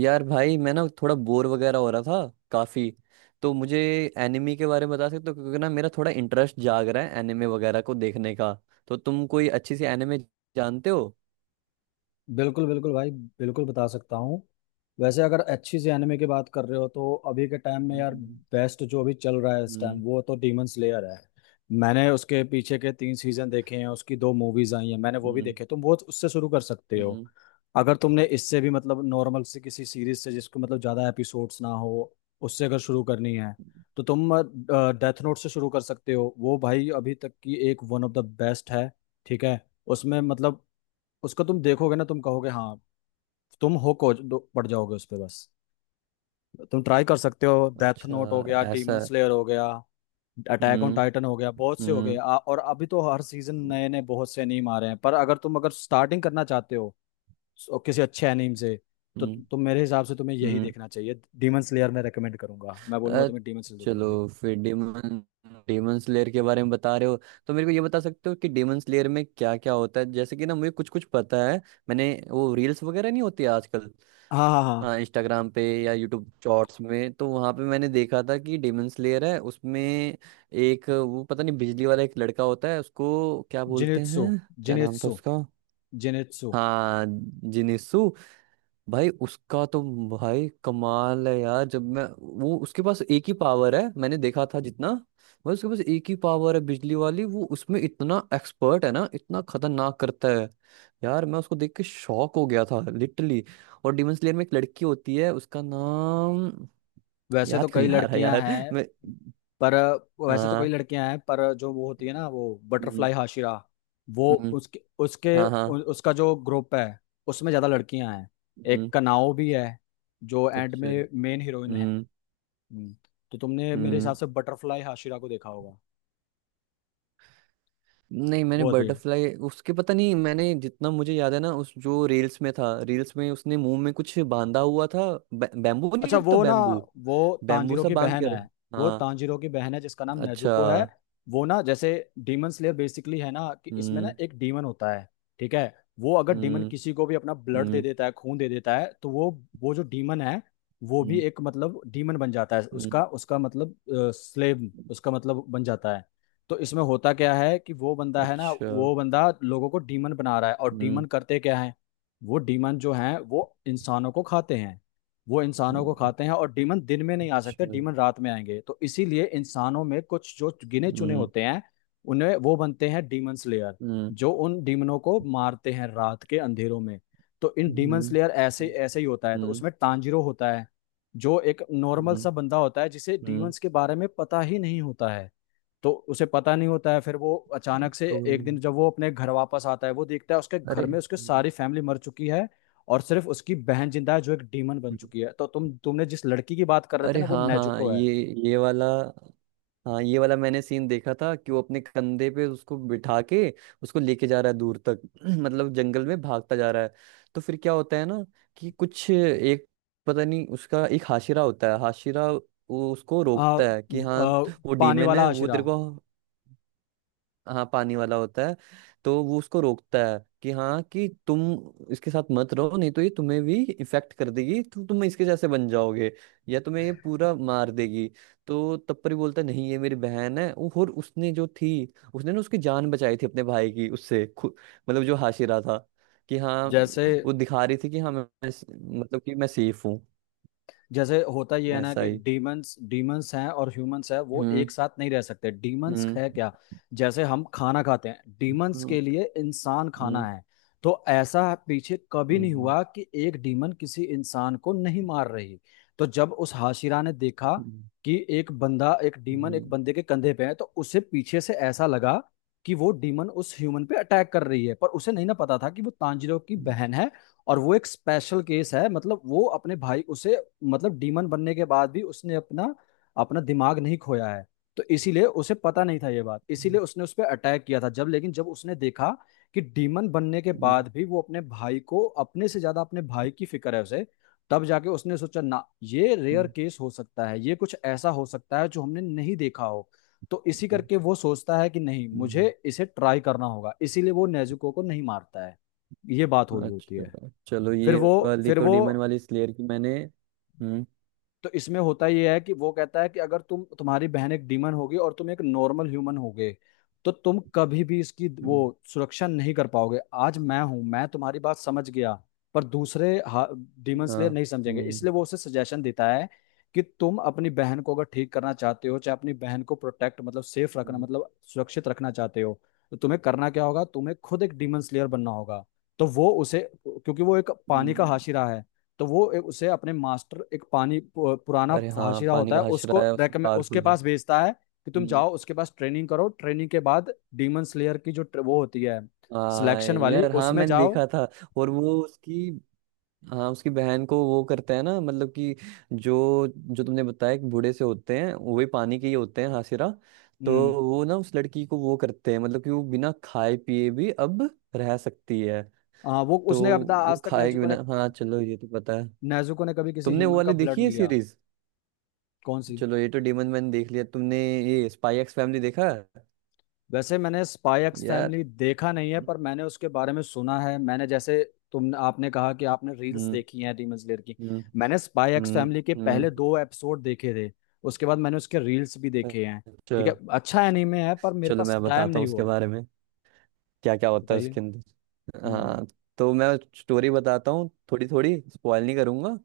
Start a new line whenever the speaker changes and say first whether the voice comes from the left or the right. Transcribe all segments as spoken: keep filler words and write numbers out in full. right: यार भाई, मैं ना थोड़ा बोर वगैरह हो रहा था काफी। तो मुझे एनिमे के बारे में बता सकते हो, क्योंकि ना मेरा थोड़ा इंटरेस्ट जाग रहा है एनिमे वगैरह को देखने का। तो तुम कोई अच्छी सी एनिमे जानते हो?
left: बिल्कुल बिल्कुल भाई, बिल्कुल बता सकता हूँ। वैसे अगर अच्छी सी एनिमे की बात कर रहे हो तो अभी के टाइम में यार
right: हम्म।
left: बेस्ट जो अभी चल रहा है इस टाइम
right: हम्म।
left: वो तो डीमन स्लेयर है। मैंने उसके पीछे के तीन सीजन देखे हैं, उसकी दो मूवीज आई हैं, मैंने वो भी
right: हम्म।
left: देखे। तुम वो उससे शुरू कर सकते हो।
right: हम्म।
left: अगर तुमने इससे भी मतलब नॉर्मल से किसी सीरीज से जिसको मतलब ज़्यादा एपिसोड्स ना हो, उससे अगर शुरू करनी है तो तुम डेथ नोट से शुरू कर सकते हो। वो भाई अभी तक की एक वन ऑफ द बेस्ट है। ठीक है। उसमें मतलब उसको तुम देखोगे ना, तुम कहोगे हाँ। तुम हो कोच पड़ जाओगे उस पे बस। तुम ट्राई कर सकते हो, डेथ
right: अच्छा।
left: नोट हो गया, डीमन
right: ऐसा।
left: स्लेयर हो गया, अटैक ऑन
right: हम्म।
left: टाइटन हो गया, बहुत से हो गए
right: हम्म।
left: आ- और अभी तो हर सीजन नए नए बहुत से एनीम आ रहे हैं। पर अगर तुम अगर स्टार्टिंग करना चाहते हो सो- किसी अच्छे एनीम से, तो
right: हम्म।
left: तु- तुम मेरे हिसाब से तुम्हें यही
right: हम्म।
left: देखना चाहिए। डीमन स्लेयर मैं रेकमेंड करूंगा, मैं बोलूंगा
right: अ,
left: तुम्हें डीमन स्लेयर देखने के लिए।
right: चलो, फिर डेमन डेमन स्लेयर के बारे में बता रहे हो। तो मेरे को ये बता सकते हो कि डेमन स्लेयर में क्या क्या होता है? जैसे कि ना मुझे कुछ कुछ पता है। मैंने वो रील्स वगैरह नहीं होती आजकल?
left: हाँ हाँ हाँ।
right: हाँ, इंस्टाग्राम पे या यूट्यूब शॉर्ट्स में, तो वहां पे मैंने देखा था कि डेमन स्लेयर है, उसमें एक वो पता नहीं बिजली वाला एक लड़का होता है, उसको क्या बोलते
left: जिनित्सु।
right: हैं? क्या नाम था
left: जिनित्सु।
right: उसका?
left: जिनित्सु।
right: हाँ, जिनिसु। भाई उसका तो। भाई कमाल है यार। जब मैं। वो, उसके पास एक ही पावर है मैंने देखा था जितना। भाई उसके पास एक ही पावर है बिजली वाली, वो उसमें इतना एक्सपर्ट है ना, इतना खतरनाक करता है। यार मैं उसको देख के शॉक हो गया था लिटरली। और डिमन स्लेयर में एक लड़की होती है, उसका नाम।
left: वैसे तो
right: याद क्यों
left: कई
right: नहीं आ रहा
left: लड़कियां
right: यार।
left: हैं
right: मैं।
left: पर वैसे तो कई
right: हाँ।
left: लड़कियां हैं पर जो वो होती है ना वो
right: हम्म।
left: Butterfly Hashira. वो
right: हम्म।
left: उसके उसके
right: हाँ
left: उ,
right: हाँ।
left: उसका जो ग्रुप है उसमें ज्यादा लड़कियां हैं।
right: हम्म।
left: एक कनाओ भी है जो एंड
right: अच्छा।
left: में मेन हीरोइन है।
right: हम्म।
left: हम्म, तो तुमने मेरे
right: हम्म।
left: हिसाब से बटरफ्लाई हाशिरा को देखा होगा।
right: नहीं, मैंने
left: वो होती है।
right: बटरफ्लाई उसके पता नहीं, मैंने जितना मुझे याद है ना, उस जो रील्स में था, रील्स में उसने मुंह में कुछ बांधा हुआ था। बै, बैम्बू नहीं
left: अच्छा,
right: होता
left: वो ना,
right: बैम्बू?
left: वो
right: बैम्बू
left: तांजीरो
right: सा
left: की
right: बांध
left: बहन
right: कर।
left: है। वो
right: हाँ।
left: तांजीरो की बहन है जिसका नाम
right: अच्छा।
left: नेजुको है। वो ना, जैसे डीमन स्लेयर बेसिकली है ना कि इसमें ना
right: हम्म।
left: एक डीमन होता है। ठीक है। वो अगर डीमन
right: हम्म।
left: किसी को भी अपना ब्लड दे
right: हम्म।
left: देता है, खून दे देता है, तो वो वो जो डीमन है वो भी
right: हम्म।
left: एक मतलब डीमन बन जाता है। उसका
right: हम्म।
left: उसका मतलब स्लेव उसका मतलब बन जाता है। तो इसमें होता क्या है कि वो बंदा है ना,
right: अच्छा।
left: वो बंदा लोगों को डीमन बना रहा है। और डीमन
right: हम्म।
left: करते क्या है? वो डीमन जो है वो इंसानों को खाते हैं। वो इंसानों को
right: हम्म।
left: खाते हैं, और डीमन दिन में नहीं आ सकते,
right: अच्छा।
left: डीमन रात में आएंगे। तो इसीलिए इंसानों में कुछ जो गिने चुने
right: हम्म।
left: होते हैं, उन्हें वो बनते हैं डीमन स्लेयर,
right: हम्म।
left: जो उन डीमनों को मारते हैं रात के अंधेरों में। तो इन डीमन
right: हम्म।
left: स्लेयर ऐसे ऐसे ही होता है। तो
right: हम्म।
left: उसमें टांजिरो होता है जो एक नॉर्मल
right: हम्म।
left: सा बंदा होता है जिसे
right: हम्म।
left: डीमंस के बारे में पता ही नहीं होता है। तो उसे पता नहीं होता है, फिर वो अचानक से
right: ओ,
left: एक दिन जब वो अपने घर वापस आता है, वो देखता है उसके
right: अरे।
left: घर में उसके
right: हम्म,
left: सारी फैमिली मर चुकी है। और सिर्फ उसकी बहन जिंदा है जो एक डीमन बन
right: हम्म।
left: चुकी है। तो तुम तुमने जिस लड़की की बात कर रहे थे
right: अरे
left: ना, वो
right: हाँ हाँ,
left: नेजुको है।
right: ये ये वाला। हाँ ये वाला मैंने सीन देखा था कि वो अपने कंधे पे उसको बिठा के उसको लेके जा रहा है दूर तक। मतलब जंगल में भागता जा रहा है। तो फिर क्या होता है ना कि कुछ एक। पता नहीं उसका एक हाशिरा होता है, हाशिरा वो उसको
left: आ,
right: रोकता है कि
left: व-
right: हाँ
left: आ,
right: वो
left: पानी
right: डीमन
left: वाला
right: है, वो
left: आशिरा।
right: तेरे को। हाँ, पानी वाला होता है। तो वो उसको रोकता है कि हाँ कि तुम इसके साथ मत रहो, नहीं तो ये तुम्हें भी इफेक्ट कर देगी, तो तुम इसके जैसे बन जाओगे या तुम्हें ये पूरा मार देगी। तो तब पर ही बोलता है, नहीं, ये मेरी बहन है। वो- और उसने जो थी उसने ना उसकी जान बचाई थी अपने भाई की, उससे खु- मतलब जो हाशिरा था कि हाँ
left: जैसे
right: वो दिखा रही थी कि हाँ मैं मैं स- मतलब कि मैं सेफ हूँ।
left: जैसे होता ये है ना
right: ऐसा
left: कि
right: ही।
left: डीमंस डीमंस हैं और ह्यूमंस हैं, वो एक
right: हम्म।
left: साथ नहीं रह सकते। डीमंस
right: हम्म।
left: है क्या? जैसे हम खाना खाते हैं, डीमंस
right: हम्म।
left: के लिए इंसान खाना
right: हम्म।
left: है। तो ऐसा पीछे कभी नहीं
right: हम्म।
left: हुआ कि एक डीमन किसी इंसान को नहीं मार रही। तो जब उस हाशिरा ने देखा
right: हम्म।
left: कि एक बंदा, एक डीमन
right: हम्म।
left: एक बंदे के कंधे पे है, तो उसे पीछे से ऐसा लगा कि वो डीमन उस ह्यूमन पे अटैक कर रही है। पर उसे नहीं ना पता था कि वो तांजिरो की
right: हम्म।
left: बहन है और वो एक स्पेशल केस है। मतलब वो अपने भाई उसे, मतलब डीमन बनने के बाद भी उसने अपना अपना दिमाग नहीं खोया है। तो इसीलिए उसे पता नहीं था ये बात, इसीलिए उसने उस पर अटैक किया था। जब, लेकिन जब उसने देखा कि डीमन बनने के
right: हम्म।
left: बाद भी वो अपने भाई को, अपने से ज्यादा अपने भाई की फिक्र है उसे, तब जाके उसने सोचा ना, ये रेयर
right: हम्म।
left: केस हो सकता है। ये कुछ ऐसा हो सकता है जो हमने नहीं देखा हो। तो इसी करके वो सोचता है कि नहीं,
right: हम्म।
left: मुझे इसे ट्राई करना होगा, इसीलिए वो नेजुको को नहीं मारता है। ये बात हुई होती है।
right: अच्छा। चलो,
left: फिर
right: ये
left: वो
right: वाली
left: फिर
right: तो
left: वो
right: डीमन वाली स्लेयर की मैंने। हम्म।
left: तो इसमें होता ये है कि वो कहता है कि अगर तुम, तुम्हारी बहन एक डीमन होगी और तुम एक नॉर्मल ह्यूमन होगे, तो तुम कभी भी इसकी वो
right: हम्म।
left: सुरक्षा नहीं कर पाओगे। आज मैं हूं, मैं तुम्हारी बात समझ गया, पर दूसरे डीमन
right: हाँ।
left: स्लेयर नहीं समझेंगे।
right: हम्म।
left: इसलिए वो उसे सजेशन देता है कि तुम अपनी बहन को अगर ठीक करना चाहते हो, चाहे अपनी बहन को प्रोटेक्ट मतलब सेफ रखना,
right: हम्म।
left: मतलब सुरक्षित रखना चाहते हो, तो तुम्हें करना क्या होगा, तुम्हें खुद एक डीमन स्लेयर बनना होगा। तो वो उसे, क्योंकि वो एक पानी का
right: हम्म।
left: हाशिरा है, तो वो ए- उसे अपने मास्टर, एक पानी पु- पुराना
right: अरे हाँ,
left: हाशिरा
right: पानी
left: होता
right: का
left: है, उसको
right: हशरा है, उसमें
left: रेकमेंड उसके
right: पावरफुल है।
left: पास भेजता है कि तुम
right: हम्म।
left: जाओ उसके पास ट्रेनिंग करो। ट्रेनिंग के बाद डीमन स्लेयर की जो ट्र- वो होती है
right: हाँ
left: सिलेक्शन वाली,
right: यार, हाँ
left: उसमें
right: मैंने
left: जाओ।
right: देखा था। और वो उसकी। हाँ उसकी बहन को वो करता है ना, मतलब कि जो जो तुमने बताया कि बूढ़े से होते हैं वो भी पानी के ही होते हैं, हाशिरा। तो
left: हम्म।
right: वो ना उस लड़की को वो करते हैं, मतलब कि वो बिना खाए पिए भी अब रह सकती है।
left: हाँ, वो
right: तो
left: उसने अब तक- आज
right: वो
left: तक
right: खाए के
left: नेजुको
right: बिना,
left: ने,
right: हाँ, चलो ये तो पता है।
left: नेजुको ने कभी किसी
right: तुमने वो
left: ह्यूमन
right: वाली
left: का
right: देखी
left: ब्लड
right: है
left: नहीं लिया।
right: सीरीज?
left: कौन सी?
right: चलो ये तो डेमन मैन देख लिया तुमने, ये स्पाई एक्स फैमिली देखा है?
left: वैसे मैंने स्पाई एक्स
right: यार।
left: फैमिली देखा नहीं है, पर मैंने उसके बारे में सुना है। मैंने जैसे तुम, आपने कहा कि आपने रील्स
right: हम्म।
left: देखी हैं डीमन स्लेयर की,
right: हम्म।
left: मैंने स्पाई एक्स
right: हम्म।
left: फैमिली के
right: हम्म।
left: पहले दो एपिसोड देखे थे। उसके बाद मैंने उसके रील्स भी देखे हैं।
right: अच्छा।
left: ठीक है, अच्छा एनीमे है पर मेरे
right: चलो,
left: पास
right: मैं
left: टाइम
right: बताता हूँ
left: नहीं
right: उसके
left: हुआ।
right: बारे में, क्या क्या होता है
left: बताइए।
right: उसके अंदर।
left: हम्म।
right: हाँ। तो मैं स्टोरी बताता हूँ थोड़ी थोड़ी, स्पॉइल नहीं करूंगा,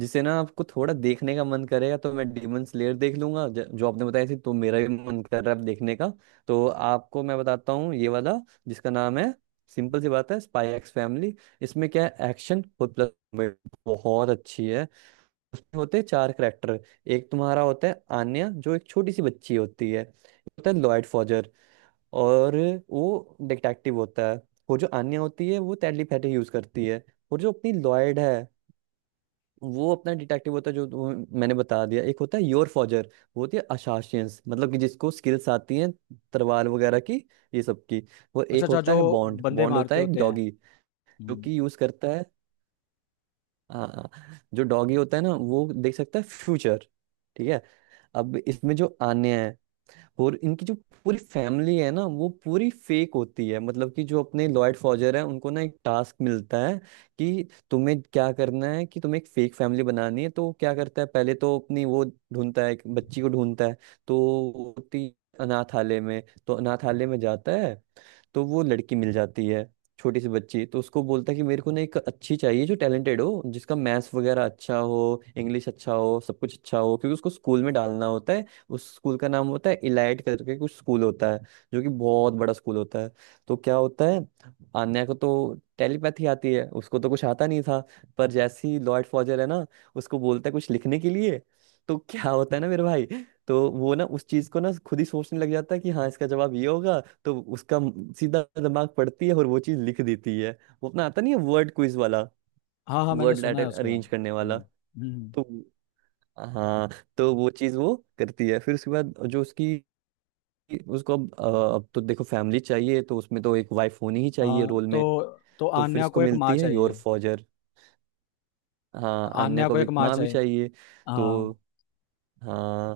right: जिससे ना आपको थोड़ा देखने का मन करेगा। तो मैं डेमन स्लेयर देख लूंगा ज- जो आपने बताया थी, तो मेरा भी मन कर रहा है अब देखने का। तो आपको मैं बताता हूँ ये वाला, जिसका नाम है। सिंपल सी बात है, स्पाई एक्स फैमिली। इसमें क्या है, एक्शन और प्लस बहुत अच्छी है। उसमें होते हैं चार करेक्टर। एक तुम्हारा होता है आन्या जो एक छोटी सी बच्ची होती है, होता है लॉयड फॉजर, और वो डिटेक्टिव होता है। वो जो आन्या होती है वो टेलीपैथी यूज करती है। और जो अपनी लॉयड है, वो अपना डिटेक्टिव होता है, जो वो। मैंने बता दिया। एक होता है योर फॉजर, वो होती है असासियंस, मतलब कि जिसको स्किल्स आती हैं तलवार वगैरह की, ये सब की। और
left: अच्छा
right: एक
left: अच्छा,
right: होता
left: जो
right: है बॉन्ड,
left: बंदे
right: बॉन्ड होता
left: मारते
right: है एक
left: होते हैं।
right: डॉगी जो
left: हम्म।
right: कि यूज करता है। हाँ हाँ, जो डॉगी होता है ना वो देख सकता है फ्यूचर। ठीक है। अब इसमें जो आन्या है और इनकी जो पूरी फैमिली है ना, वो पूरी फेक होती है। मतलब कि जो अपने लॉयड फॉजर है उनको ना एक टास्क मिलता है कि तुम्हें क्या करना है, कि तुम्हें एक फेक फैमिली बनानी है। तो वो क्या करता है, पहले तो अपनी वो ढूंढता है, एक बच्ची को ढूंढता है। तो वो होती अनाथालय में, तो अनाथालय में जाता है, तो वो लड़की मिल जाती है, छोटी सी बच्ची। तो उसको बोलता है कि मेरे को ना एक अच्छी चाहिए जो टैलेंटेड हो, जिसका मैथ्स वगैरह अच्छा हो, इंग्लिश अच्छा हो, सब कुछ अच्छा हो, क्योंकि उसको स्कूल में डालना होता है। उस स्कूल का नाम होता है इलाइट करके कुछ स्कूल होता है, जो कि बहुत बड़ा स्कूल होता है। तो क्या होता है, आन्या को तो टेलीपैथी आती है, उसको तो कुछ आता नहीं था, पर जैसे ही लॉर्ड फॉजर है ना उसको बोलता है कुछ लिखने के लिए, तो क्या होता है ना मेरे भाई, तो वो ना उस चीज को ना खुद ही सोचने लग जाता है कि हाँ, इसका जवाब ये होगा, तो उसका म- सीधा दिमाग पड़ती है और वो चीज लिख देती है। वो अपना आता नहीं है वर्ड क्विज वाला,
left: हाँ हाँ, मैंने
right: वर्ड
left: सुना है
right: लेटर
left: उसके बारे
right: अरेंज
left: में।
right: करने वाला।
left: हम्म। हम्म।
right: तो। हाँ। तो वो चीज वो करती है। फिर उसके बाद जो उसकी। उसको अब अ, अब तो देखो फैमिली चाहिए, तो उसमें तो एक वाइफ होनी ही चाहिए
left: हाँ
right: रोल में।
left: तो तो
right: तो फिर
left: आन्या
right: उसको
left: को एक माँ
right: मिलती है योर
left: चाहिए।
right: फॉजर। हाँ, अन्य
left: आन्या को
right: को
left: एक
right: एक
left: माँ
right: माँ भी
left: चाहिए।
right: चाहिए।
left: हाँ,
right: तो, हाँ,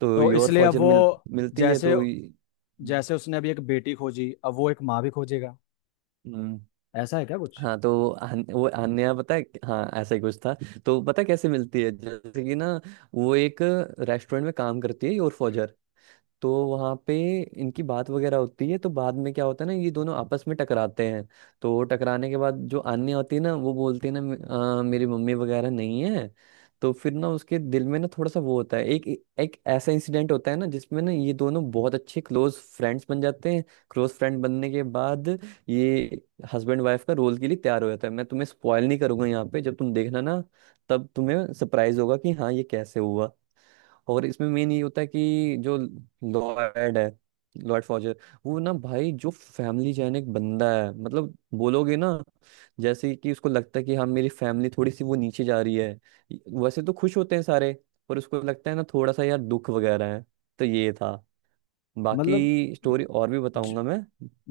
right: तो
left: तो
right: योर
left: इसलिए अब
right: फॉजर मिल।
left: वो,
right: मिलती है,
left: जैसे
right: तो ये।
left: जैसे उसने अभी एक बेटी खोजी, अब वो एक माँ भी खोजेगा।
right: हम्म।
left: ऐसा है क्या कुछ?
right: हाँ, तो अन- वो अन्य पता है, हाँ ऐसा ही कुछ था। तो पता है कैसे मिलती है, जैसे कि ना वो एक रेस्टोरेंट में काम करती है, योर फौजर। तो वहाँ पे इनकी बात वगैरह होती है, तो बाद में क्या होता है ना, ये दोनों आपस में टकराते हैं। तो टकराने के बाद जो आन्या होती है ना, वो बोलती है ना, "मे- अ, मेरी मम्मी वगैरह नहीं है"। तो फिर ना उसके दिल में ना थोड़ा सा वो होता है, एक एक ऐसा इंसिडेंट होता है ना जिसमें ना ये दोनों बहुत अच्छे क्लोज फ्रेंड्स बन जाते हैं। क्लोज फ्रेंड बनने के बाद ये हस्बैंड वाइफ का रोल के लिए तैयार हो जाता है। मैं तुम्हें स्पॉयल नहीं करूंगा, यहाँ पे जब तुम देखना ना, तब तुम्हें सरप्राइज होगा कि हाँ ये कैसे हुआ। और इसमें मेन ये होता है कि जो लॉयड है, लॉयड फॉजर, वो ना भाई जो फैमिली जैन एक बंदा है मतलब बोलोगे ना, जैसे कि उसको लगता है कि हाँ मेरी फैमिली थोड़ी सी वो नीचे जा रही है। वैसे तो खुश होते हैं सारे, पर उसको लगता है ना थोड़ा सा यार दुख वगैरह है। तो ये था।
left: मतलब
right: बाकी स्टोरी और भी
left: जि,
right: बताऊंगा मैं।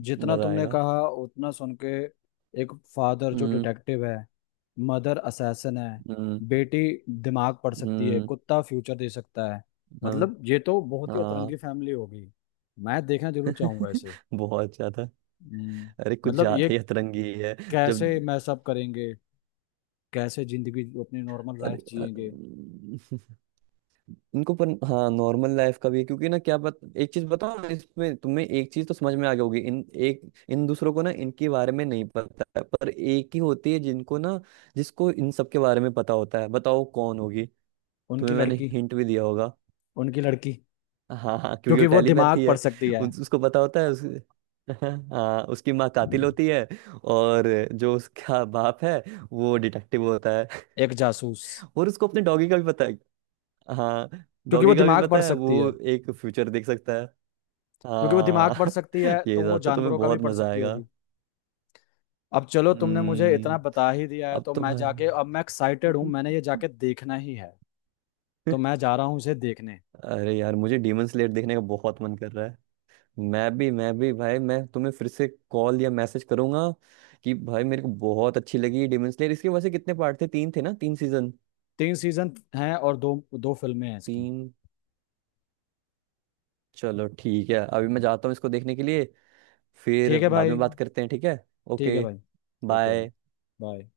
left: जितना
right: मजा
left: तुमने
right: आएगा।
left: कहा उतना सुन के, एक फादर जो
right: हम्म।
left: डिटेक्टिव है, मदर असैसिन है,
right: हम्म।
left: बेटी दिमाग पढ़ सकती है,
right: हम्म।
left: कुत्ता फ्यूचर दे सकता है,
right: हम।
left: मतलब ये तो बहुत ही
right: हाँ।
left: अतरंगी फैमिली होगी। मैं देखना जरूर चाहूंगा इसे।
right: बहुत ज्यादा।
left: हम्म,
right: अरे कुछ
left: मतलब
right: ज्यादा
left: ये
right: ही अतरंगी है। जब।
left: कैसे मैसअप करेंगे? कैसे जिंदगी, अपनी नॉर्मल
right: अरे
left: लाइफ
right: अ,
left: जिएंगे?
right: इनको पर हाँ नॉर्मल लाइफ का भी है, क्योंकि ना क्या बात। एक चीज बताओ ना, इसमें तुम्हें एक चीज तो समझ में आ गई होगी। इन एक इन दूसरों को ना इनके बारे में नहीं पता है, पर एक ही होती है जिनको ना जिसको इन सब के बारे में पता होता है, बताओ कौन होगी?
left: उनकी
right: तुम्हें मैंने
left: लड़की।
right: हिंट भी दिया होगा।
left: उनकी लड़की।
right: हाँ हाँ, क्योंकि वो
left: क्योंकि वो दिमाग
right: टेलीपैथी है।
left: पढ़ सकती है।
right: उस, उसको पता होता है उस, हाँ उसकी माँ कातिल होती है, और जो उसका बाप है वो डिटेक्टिव होता है,
left: एक जासूस।
right: और उसको अपने डॉगी का भी पता है। हाँ,
left: क्योंकि वो
right: डॉगी का भी
left: दिमाग पढ़
right: पता है,
left: सकती
right: वो
left: है।
right: एक फ्यूचर देख सकता है।
left: क्योंकि वो दिमाग पढ़
right: हाँ।
left: सकती है तो
right: ये
left: वो
right: था, तो तुम्हें
left: जानवरों का भी
right: बहुत
left: पढ़
right: मजा
left: सकती
right: आएगा।
left: होगी। अब चलो, तुमने मुझे इतना
right: हम्म।
left: बता ही दिया है
right: अब
left: तो
right: तो
left: मैं
right: भाई।
left: जाके, अब मैं एक्साइटेड हूँ, मैंने ये जाके देखना ही है। तो मैं जा रहा हूँ इसे देखने।
right: अरे यार, मुझे डीमन स्लेयर देखने का बहुत मन कर रहा है। मैं भी मैं भी भाई, मैं तुम्हें फिर से कॉल या मैसेज करूंगा कि भाई मेरे को बहुत अच्छी लगी डीमन स्लेयर। इसके वैसे कितने पार्ट थे? तीन थे ना, तीन सीजन?
left: तीन सीजन हैं और दो दो फिल्में हैं इसकी।
right: तीन। चलो ठीक है, अभी मैं जाता हूँ इसको देखने के लिए, फिर
left: ठीक है
right: बाद
left: भाई।
right: में बात करते हैं, ठीक है?
left: ठीक है
right: ओके,
left: भाई। ओके भाई।
right: बाय।
left: बाय।